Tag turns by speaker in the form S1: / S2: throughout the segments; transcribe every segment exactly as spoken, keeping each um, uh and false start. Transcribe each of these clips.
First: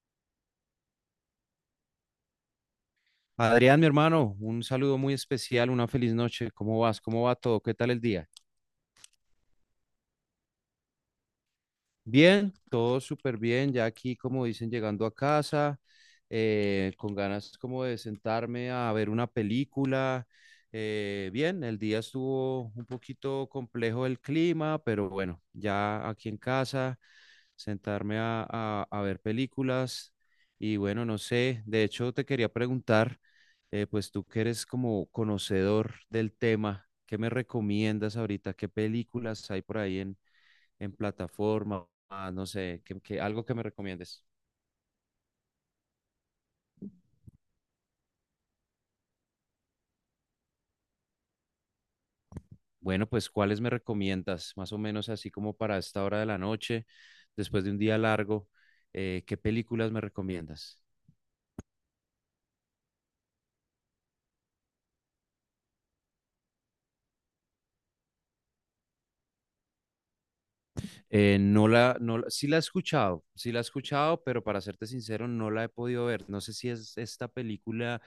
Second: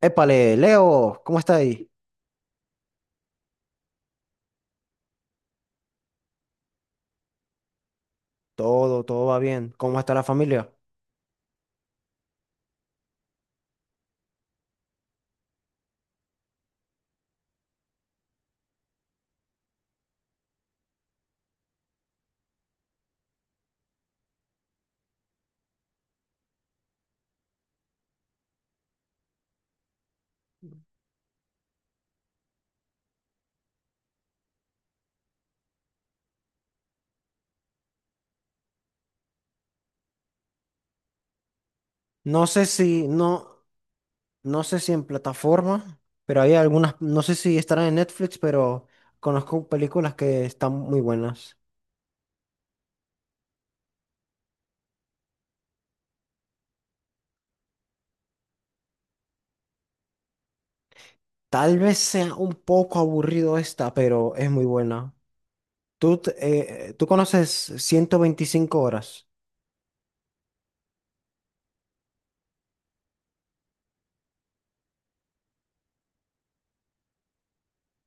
S1: Épale, Leo, ¿cómo está ahí?
S2: Adrián, mi hermano, un saludo muy especial, una feliz noche. ¿Cómo vas? ¿Cómo va todo? ¿Qué tal el día?
S1: Todo, todo va bien. ¿Cómo está la familia?
S2: Bien, todo súper bien, ya aquí como dicen, llegando a casa, eh, con ganas como de sentarme a ver una película. Eh, bien, el día estuvo un poquito complejo el clima, pero bueno, ya aquí en casa, sentarme a, a- a ver películas y bueno, no sé, de hecho te quería preguntar, eh, pues tú que eres como conocedor del tema, ¿qué me recomiendas ahorita? ¿Qué películas hay por ahí en plataforma, ah,
S1: No
S2: no
S1: sé
S2: sé, que,
S1: si,
S2: que- algo que me
S1: no,
S2: recomiendes?
S1: no sé si en plataforma, pero hay algunas, no sé si estarán en Netflix, pero conozco películas que están muy buenas.
S2: Bueno, pues, ¿cuáles me recomiendas? Más o menos así como para esta hora de la noche, después de un día largo, eh, ¿qué películas me recomiendas?
S1: Tal vez sea un poco aburrido esta, pero es muy buena. ¿Tú, te- eh, eh, tú conoces ciento veinticinco horas?
S2: Eh, no la, no, la- sí la he escuchado, sí la he escuchado, pero para serte sincero, no la he podido ver. No sé si es esta película,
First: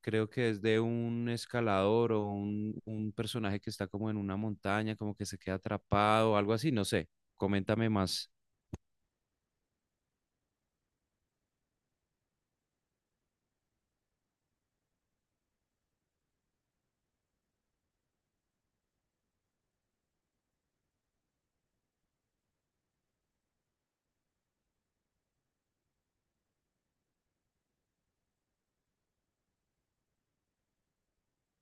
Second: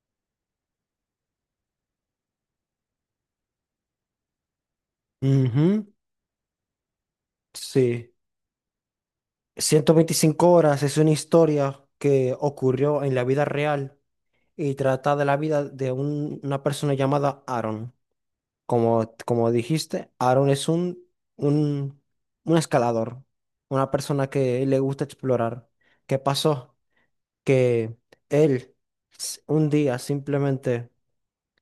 S2: creo que es de un escalador o un, un personaje que está como en una montaña, como que se queda
S1: Ujú,
S2: atrapado, algo así, no sé. Coméntame
S1: sí.
S2: más.
S1: Ciento veinticinco horas es una historia que ocurrió en la vida real y trata de la vida de un- una persona llamada Aaron. Como, como dijiste, Aaron es un, un, un escalador, una persona que le gusta explorar. ¿Qué pasó? Que él s- un día simplemente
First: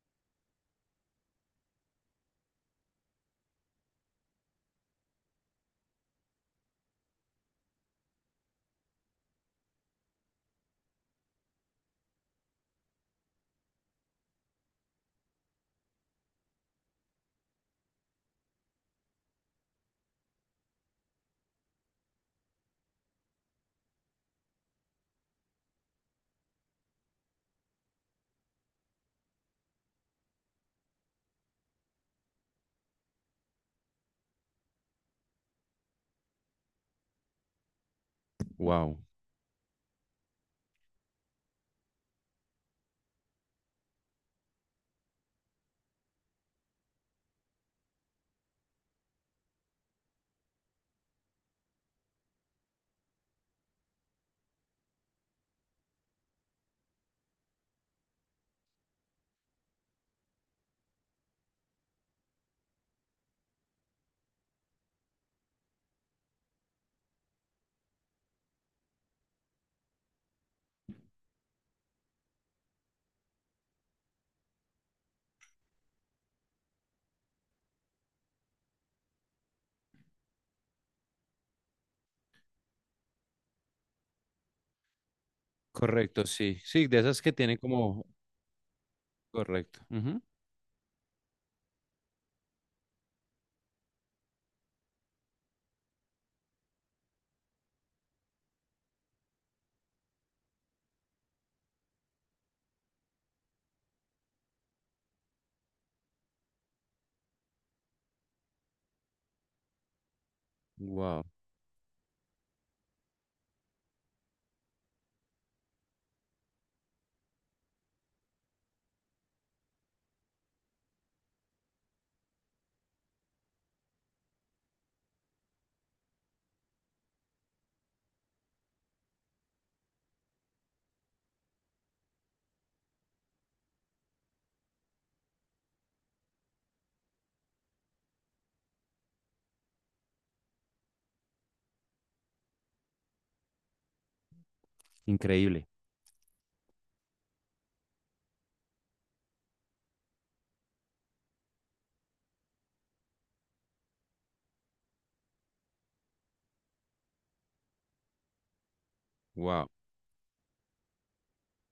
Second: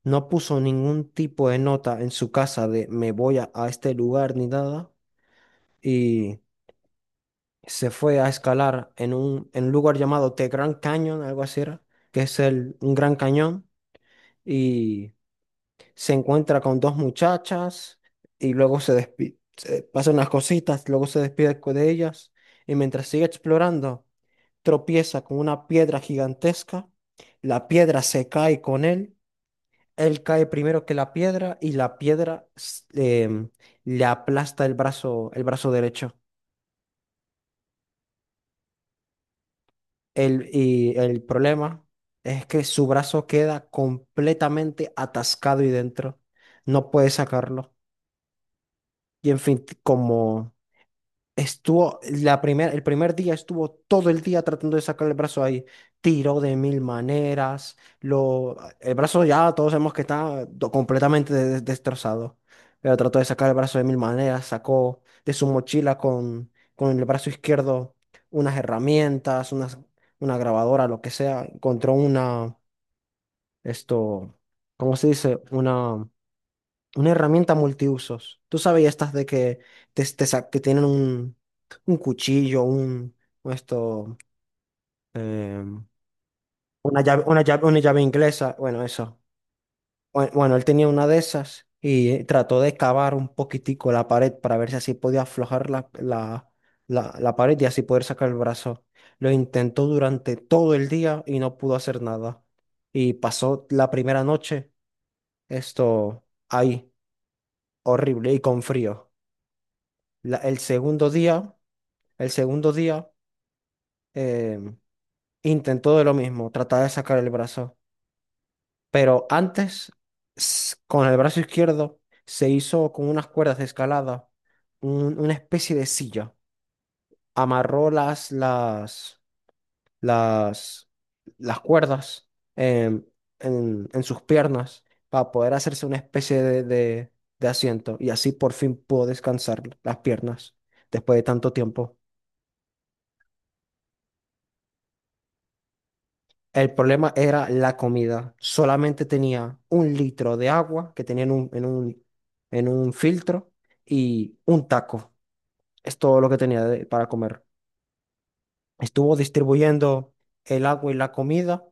S1: no puso ningún tipo de nota en su casa de me voy a, a este lugar ni nada y se fue a escalar en un, en un lugar llamado The Grand Canyon, algo así era, que es el, un gran cañón. Y se encuentra con dos muchachas y luego se despide, pasan unas cositas, luego se despide co- de ellas y mientras sigue explorando, tropieza con una piedra gigantesca, la piedra se cae con él, él cae primero que la piedra y la piedra s- em, le aplasta el brazo, el brazo derecho.
S2: Wow.
S1: El, y el problema es que su brazo queda completamente atascado y dentro. No puede sacarlo. Y en fin, t- como estuvo la primer, el primer día, estuvo todo el día tratando de sacar el brazo ahí. Tiró de mil maneras. Lo, el brazo ya todos sabemos que está do- completamente de- destrozado. Pero trató de sacar el brazo de mil maneras. Sacó de su mochila con, con el brazo izquierdo unas herramientas, unas, una grabadora, lo que sea. Encontró una, esto, ¿cómo se dice? una una herramienta multiusos. Tú sabes estas de que, te, te sa- que tienen un, un cuchillo, un un esto, em,
S2: Correcto, sí. Sí,
S1: una
S2: de esas
S1: llave,
S2: que
S1: una
S2: tienen
S1: llave, una llave
S2: como...
S1: inglesa. Bueno, eso.
S2: Correcto, ujú.
S1: Bue- Bueno, él tenía una de esas y eh, trató de cavar un poquitico la pared para ver si así podía aflojar la, la, la, la pared y así poder sacar el brazo. Lo intentó durante todo el día y no pudo hacer nada. Y pasó la primera noche, esto ahí, horrible y con frío. La- el segundo
S2: Wow.
S1: día, el segundo día eh, intentó de lo mismo, tratar de sacar el brazo, pero antes s- con el brazo izquierdo se hizo con unas cuerdas de escalada un- una especie de silla, amarró las las las las cuerdas em, en, en sus piernas para poder hacerse una especie de, de de asiento y así por fin pudo descansar las piernas después de tanto tiempo.
S2: Increíble.
S1: El problema era la comida. Solamente tenía un litro de agua que tenía en un, en un, en un filtro y un taco. Es todo lo que tenía de- para comer. Estuvo
S2: Wow.
S1: distribuyendo el agua y la comida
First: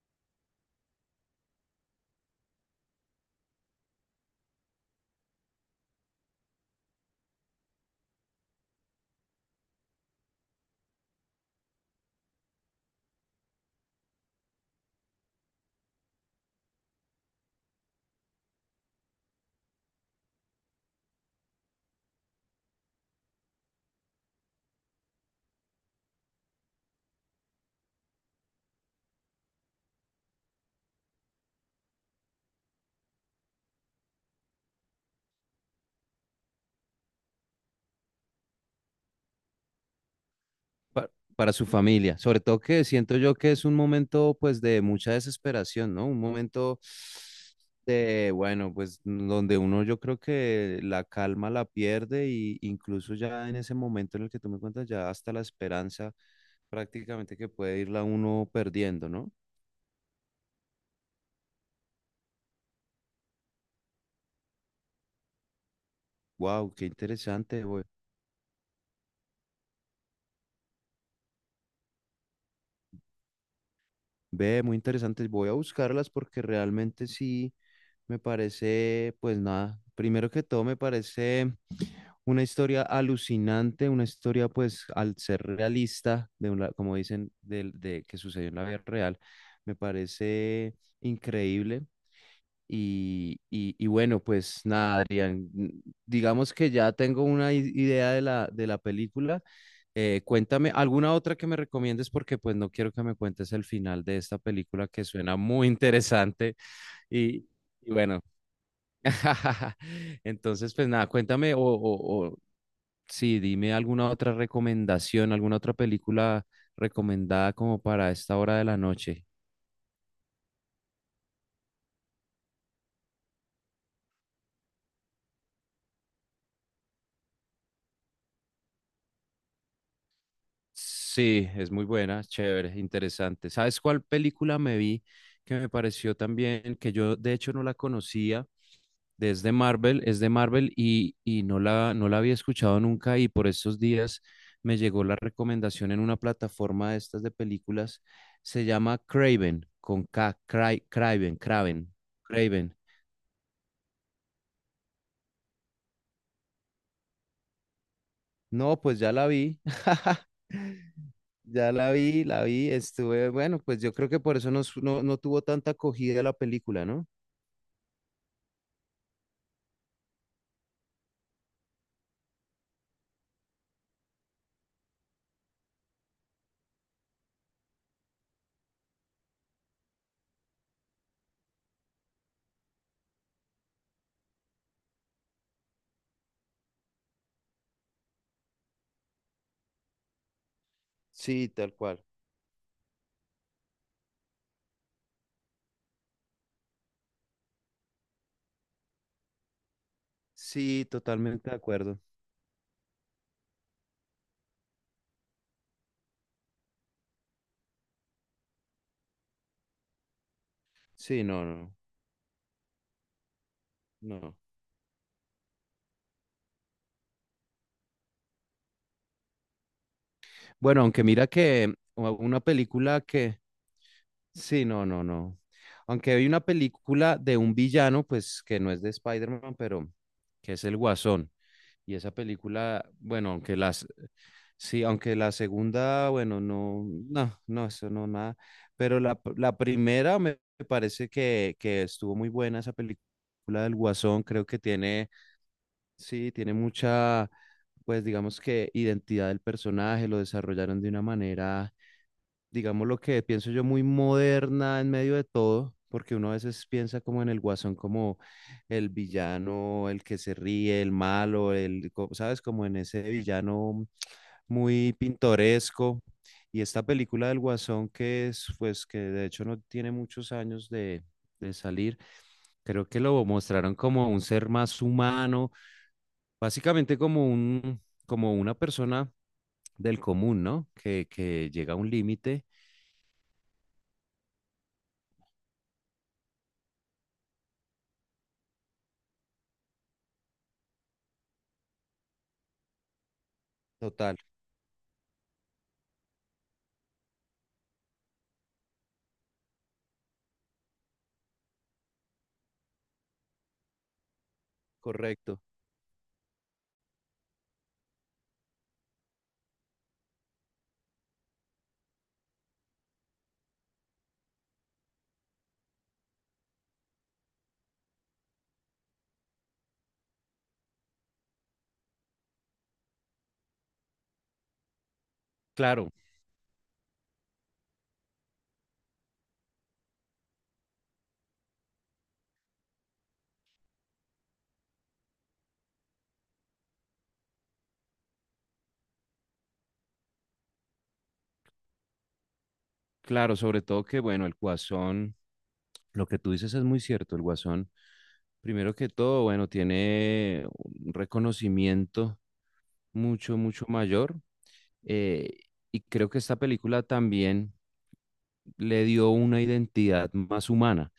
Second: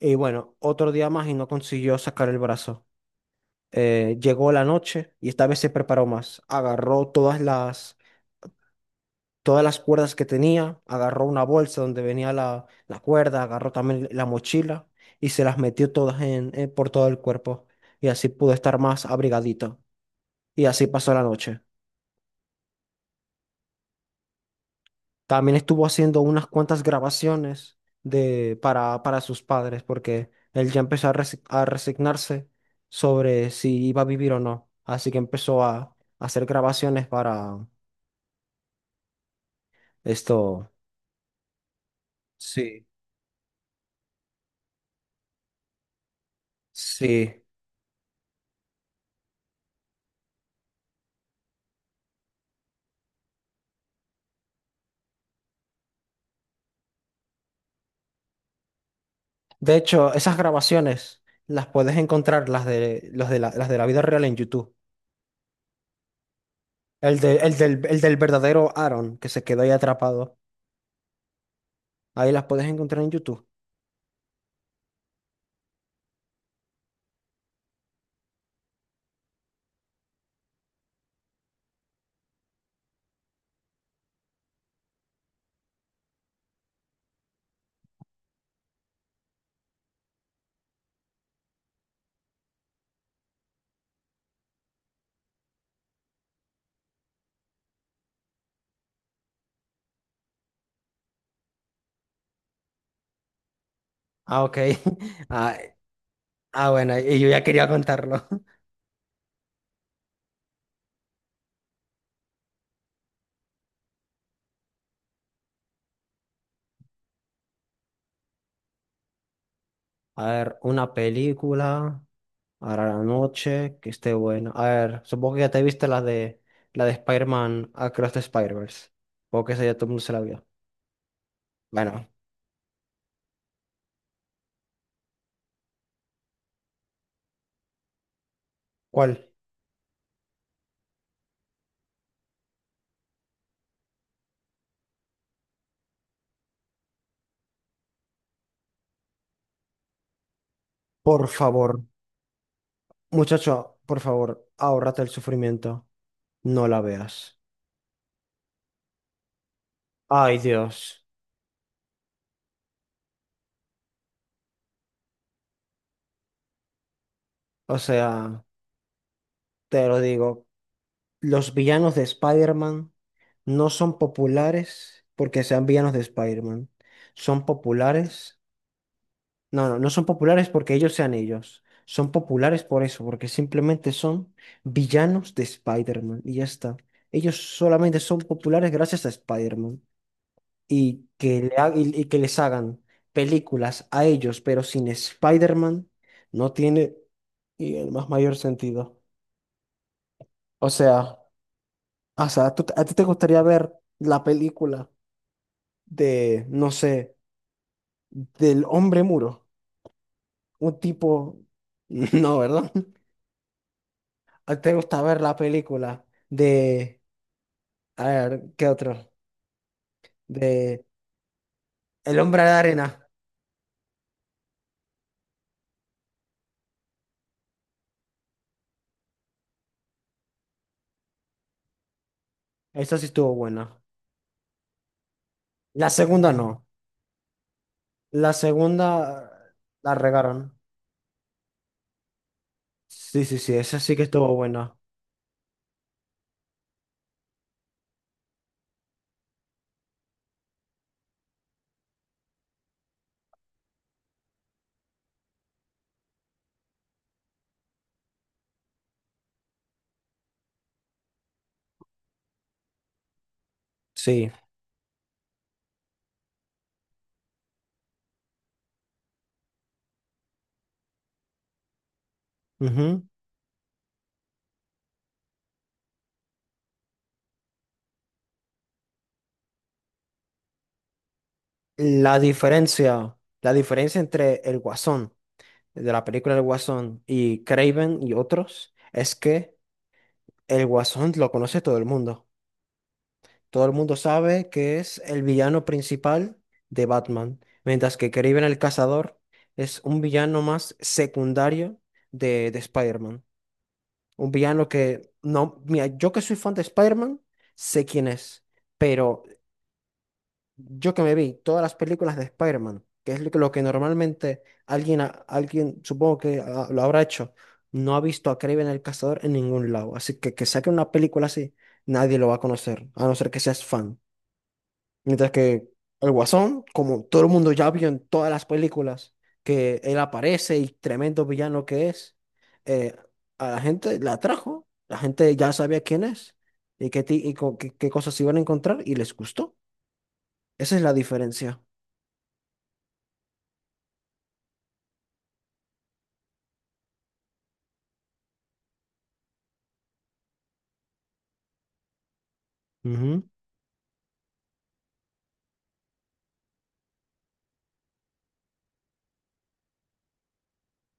S1: y bueno, otro día más y no consiguió sacar el brazo. Eh, llegó la noche y esta vez se preparó más. Agarró todas las todas las cuerdas que tenía, agarró una bolsa donde venía la, la cuerda, agarró también la mochila y se las metió todas en, en- por todo el cuerpo. Y así pudo estar más abrigadito. Y así pasó la noche. También estuvo haciendo unas cuantas grabaciones de, para, para sus padres, porque él ya empezó a, resi- a resignarse sobre si iba a vivir o no. Así que empezó a, a hacer grabaciones para esto.
S2: Pa- para su familia. Sobre todo que
S1: Sí,
S2: siento yo que es un momento pues de mucha desesperación, ¿no? Un momento
S1: sí.
S2: de, bueno, pues donde uno yo creo que la calma la pierde, y incluso ya en ese momento en el que tú me cuentas, ya hasta la esperanza prácticamente que puede irla uno perdiendo, ¿no?
S1: De hecho, esas grabaciones las puedes encontrar, las de, los de la, las de la vida real en YouTube.
S2: Wow, qué
S1: El, de- el
S2: interesante.
S1: del, el del verdadero Aaron, que se quedó ahí atrapado. Ahí las puedes encontrar en YouTube.
S2: Ve, muy interesantes. Voy a buscarlas porque realmente sí me parece, pues nada, primero que todo me parece una historia alucinante, una historia pues al ser realista, de una, como dicen, del- de, que sucedió en la vida real, me parece increíble. Y, y, y bueno, pues nada, Adrián, digamos que ya tengo una i- idea de la, de la película. Eh, cuéntame alguna otra que me recomiendes porque pues no quiero que me cuentes el final de esta
S1: Ah, ok.
S2: película que suena
S1: Ah,
S2: muy interesante
S1: ah, bueno, y yo ya
S2: y,
S1: quería
S2: y bueno,
S1: contarlo.
S2: entonces pues nada, cuéntame o, o, o sí, dime alguna otra recomendación, alguna otra película recomendada como para esta hora de la noche.
S1: A ver, una película, ahora la noche, que esté buena. A ver, supongo que ya te viste la de, la de Spider-Man Across the Spider-Verse. Supongo que esa ya todo el mundo se la vio.
S2: Sí, es muy
S1: Bueno,
S2: buena, chévere, interesante. ¿Sabes cuál película me vi que me pareció también, que yo de hecho no la conocía,
S1: ¿cuál?
S2: desde Marvel? Es de Marvel y, y no la, no la había escuchado nunca, y por estos días me llegó la recomendación en una plataforma de estas de películas. Se llama Craven, con K, Cry-
S1: Por
S2: Craven,
S1: favor,
S2: Craven, Craven.
S1: muchacho, por favor, ahórrate el sufrimiento. No la veas.
S2: No, pues ya la vi.
S1: Ay, Dios.
S2: Ya la vi, la vi, estuve, bueno, pues yo creo que por eso no, su- no, no tuvo tanta acogida la película, ¿no?
S1: O sea, te lo digo, los villanos de Spider-Man no son populares porque sean villanos de Spider-Man. Son populares. No, no, no son populares porque ellos sean ellos. Son populares por eso, porque simplemente son villanos de Spider-Man. Y ya está. Ellos solamente son populares gracias a Spider-Man. Y que,
S2: Sí,
S1: le ha-
S2: tal
S1: y,
S2: cual.
S1: y que les hagan películas a ellos, pero sin Spider-Man, no tiene y el más mayor sentido. O
S2: Sí,
S1: sea,
S2: totalmente de acuerdo.
S1: o sea, ¿tú- a ti te gustaría ver la película de, no sé, del hombre muro? Un
S2: Sí,
S1: tipo...
S2: no, no,
S1: No, ¿verdad?
S2: no.
S1: ¿A ti te gusta ver la película de... A ver, ¿qué otro?
S2: Bueno,
S1: De
S2: aunque mira que u-
S1: el
S2: una
S1: hombre de
S2: película
S1: arena.
S2: que... Sí, no, no, no. Aunque hay una película de un villano, pues que no es de Spider-Man, pero que es el Guasón. Y esa película,
S1: Esa sí
S2: bueno,
S1: estuvo
S2: aunque
S1: buena.
S2: las, sí, aunque la
S1: La
S2: segunda,
S1: segunda
S2: bueno,
S1: no.
S2: no, no, no, eso no,
S1: La
S2: nada.
S1: segunda
S2: Pero la, p- la
S1: la
S2: primera me
S1: regaron.
S2: parece que, que estuvo muy buena esa
S1: Sí, sí, sí,
S2: película del
S1: esa sí que
S2: Guasón.
S1: estuvo
S2: Creo que
S1: buena.
S2: tiene, sí, tiene mucha, pues digamos que identidad del personaje, lo desarrollaron de una manera, digamos lo que pienso yo, muy moderna en medio de todo, porque uno a veces piensa como en el Guasón, como el villano, el que se ríe, el malo, el, co- ¿sabes? Como en ese villano
S1: Sí.
S2: muy pintoresco. Y esta película del Guasón, que es, pues, que de hecho no tiene muchos años de, de salir, creo que
S1: Ujú.
S2: lo mostraron como un ser más humano, básicamente como un, como una persona del común, ¿no? Que, que llega a un
S1: La
S2: límite.
S1: diferencia, la diferencia entre el Guasón, de la película El Guasón, y Craven y otros, es que el Guasón lo conoce todo el mundo. Todo el mundo
S2: Total,
S1: sabe que es el villano principal de Batman, mientras que Craven el Cazador es un villano más secundario de, de Spider-Man. Un villano que,
S2: correcto.
S1: no, mira, yo que soy fan de Spider-Man, sé quién es, pero yo que me vi todas las películas de Spider-Man, que es lo que, lo que normalmente alguien, ha- alguien supongo que ah, lo habrá hecho, no ha visto a Kraven el Cazador en ningún lado. Así que que saque una película así, nadie lo va a conocer, a no ser que seas fan. Mientras que
S2: Claro,
S1: el Guasón, como todo el mundo ya vio en todas las películas, que él aparece y tremendo villano que es, eh, a la gente la atrajo, la gente ya sabía quién es y qué, ti- y co- qué qué cosas se iban a encontrar y les gustó. Esa es la diferencia.
S2: claro, sobre todo que, bueno, el guasón, lo que tú dices es muy cierto, el guasón, primero que todo, bueno, tiene un reconocimiento
S1: Ujú,
S2: mucho, mucho mayor. eh, y creo que esta película también le dio una identidad más humana,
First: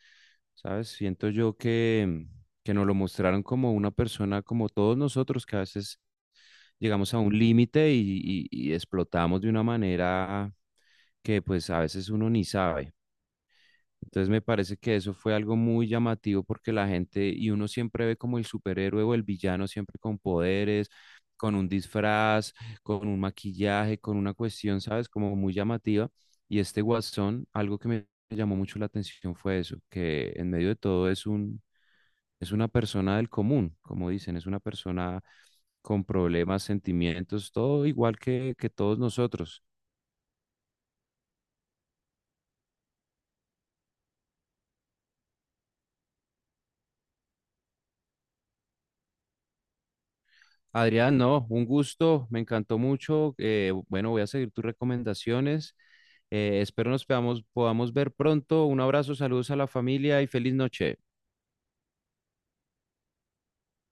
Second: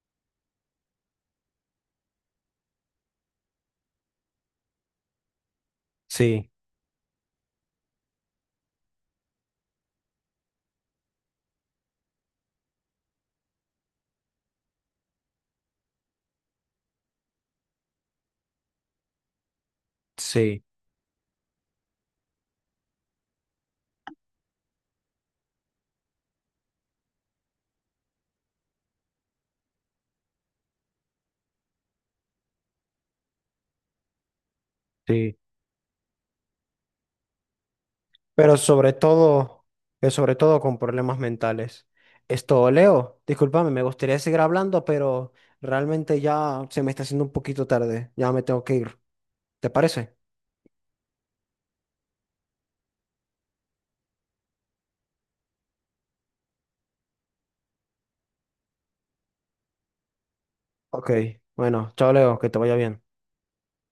S2: ¿sabes? Siento yo que, que nos lo mostraron como una persona, como todos nosotros, que a veces
S1: sí,
S2: llegamos a un límite y, y- y explotamos de una manera que pues a veces uno ni sabe. Entonces me parece que eso fue algo muy llamativo porque la gente, y uno siempre ve como el superhéroe o el villano, siempre con
S1: sí,
S2: poderes, con un disfraz, con un maquillaje, con una cuestión, ¿sabes? Como muy llamativa. Y este Guasón, algo que me llamó mucho la atención fue eso, que en medio de todo es un, es una persona del común, como dicen, es una persona
S1: sí.
S2: con problemas, sentimientos, todo igual que,
S1: Pero
S2: que
S1: sobre
S2: todos nosotros.
S1: todo, pero sobre todo con problemas mentales. Esto, Leo, discúlpame, me gustaría seguir hablando, pero realmente ya se me está haciendo un poquito tarde. Ya me tengo que ir. ¿Te parece?
S2: Adrián, no, un gusto, me encantó mucho. Eh, bueno, voy a seguir tus recomendaciones. Eh, espero nos podamos, podamos ver pronto. Un abrazo, saludos a la familia y feliz noche.
S1: Ok, bueno, chao, Leo, que te vaya bien.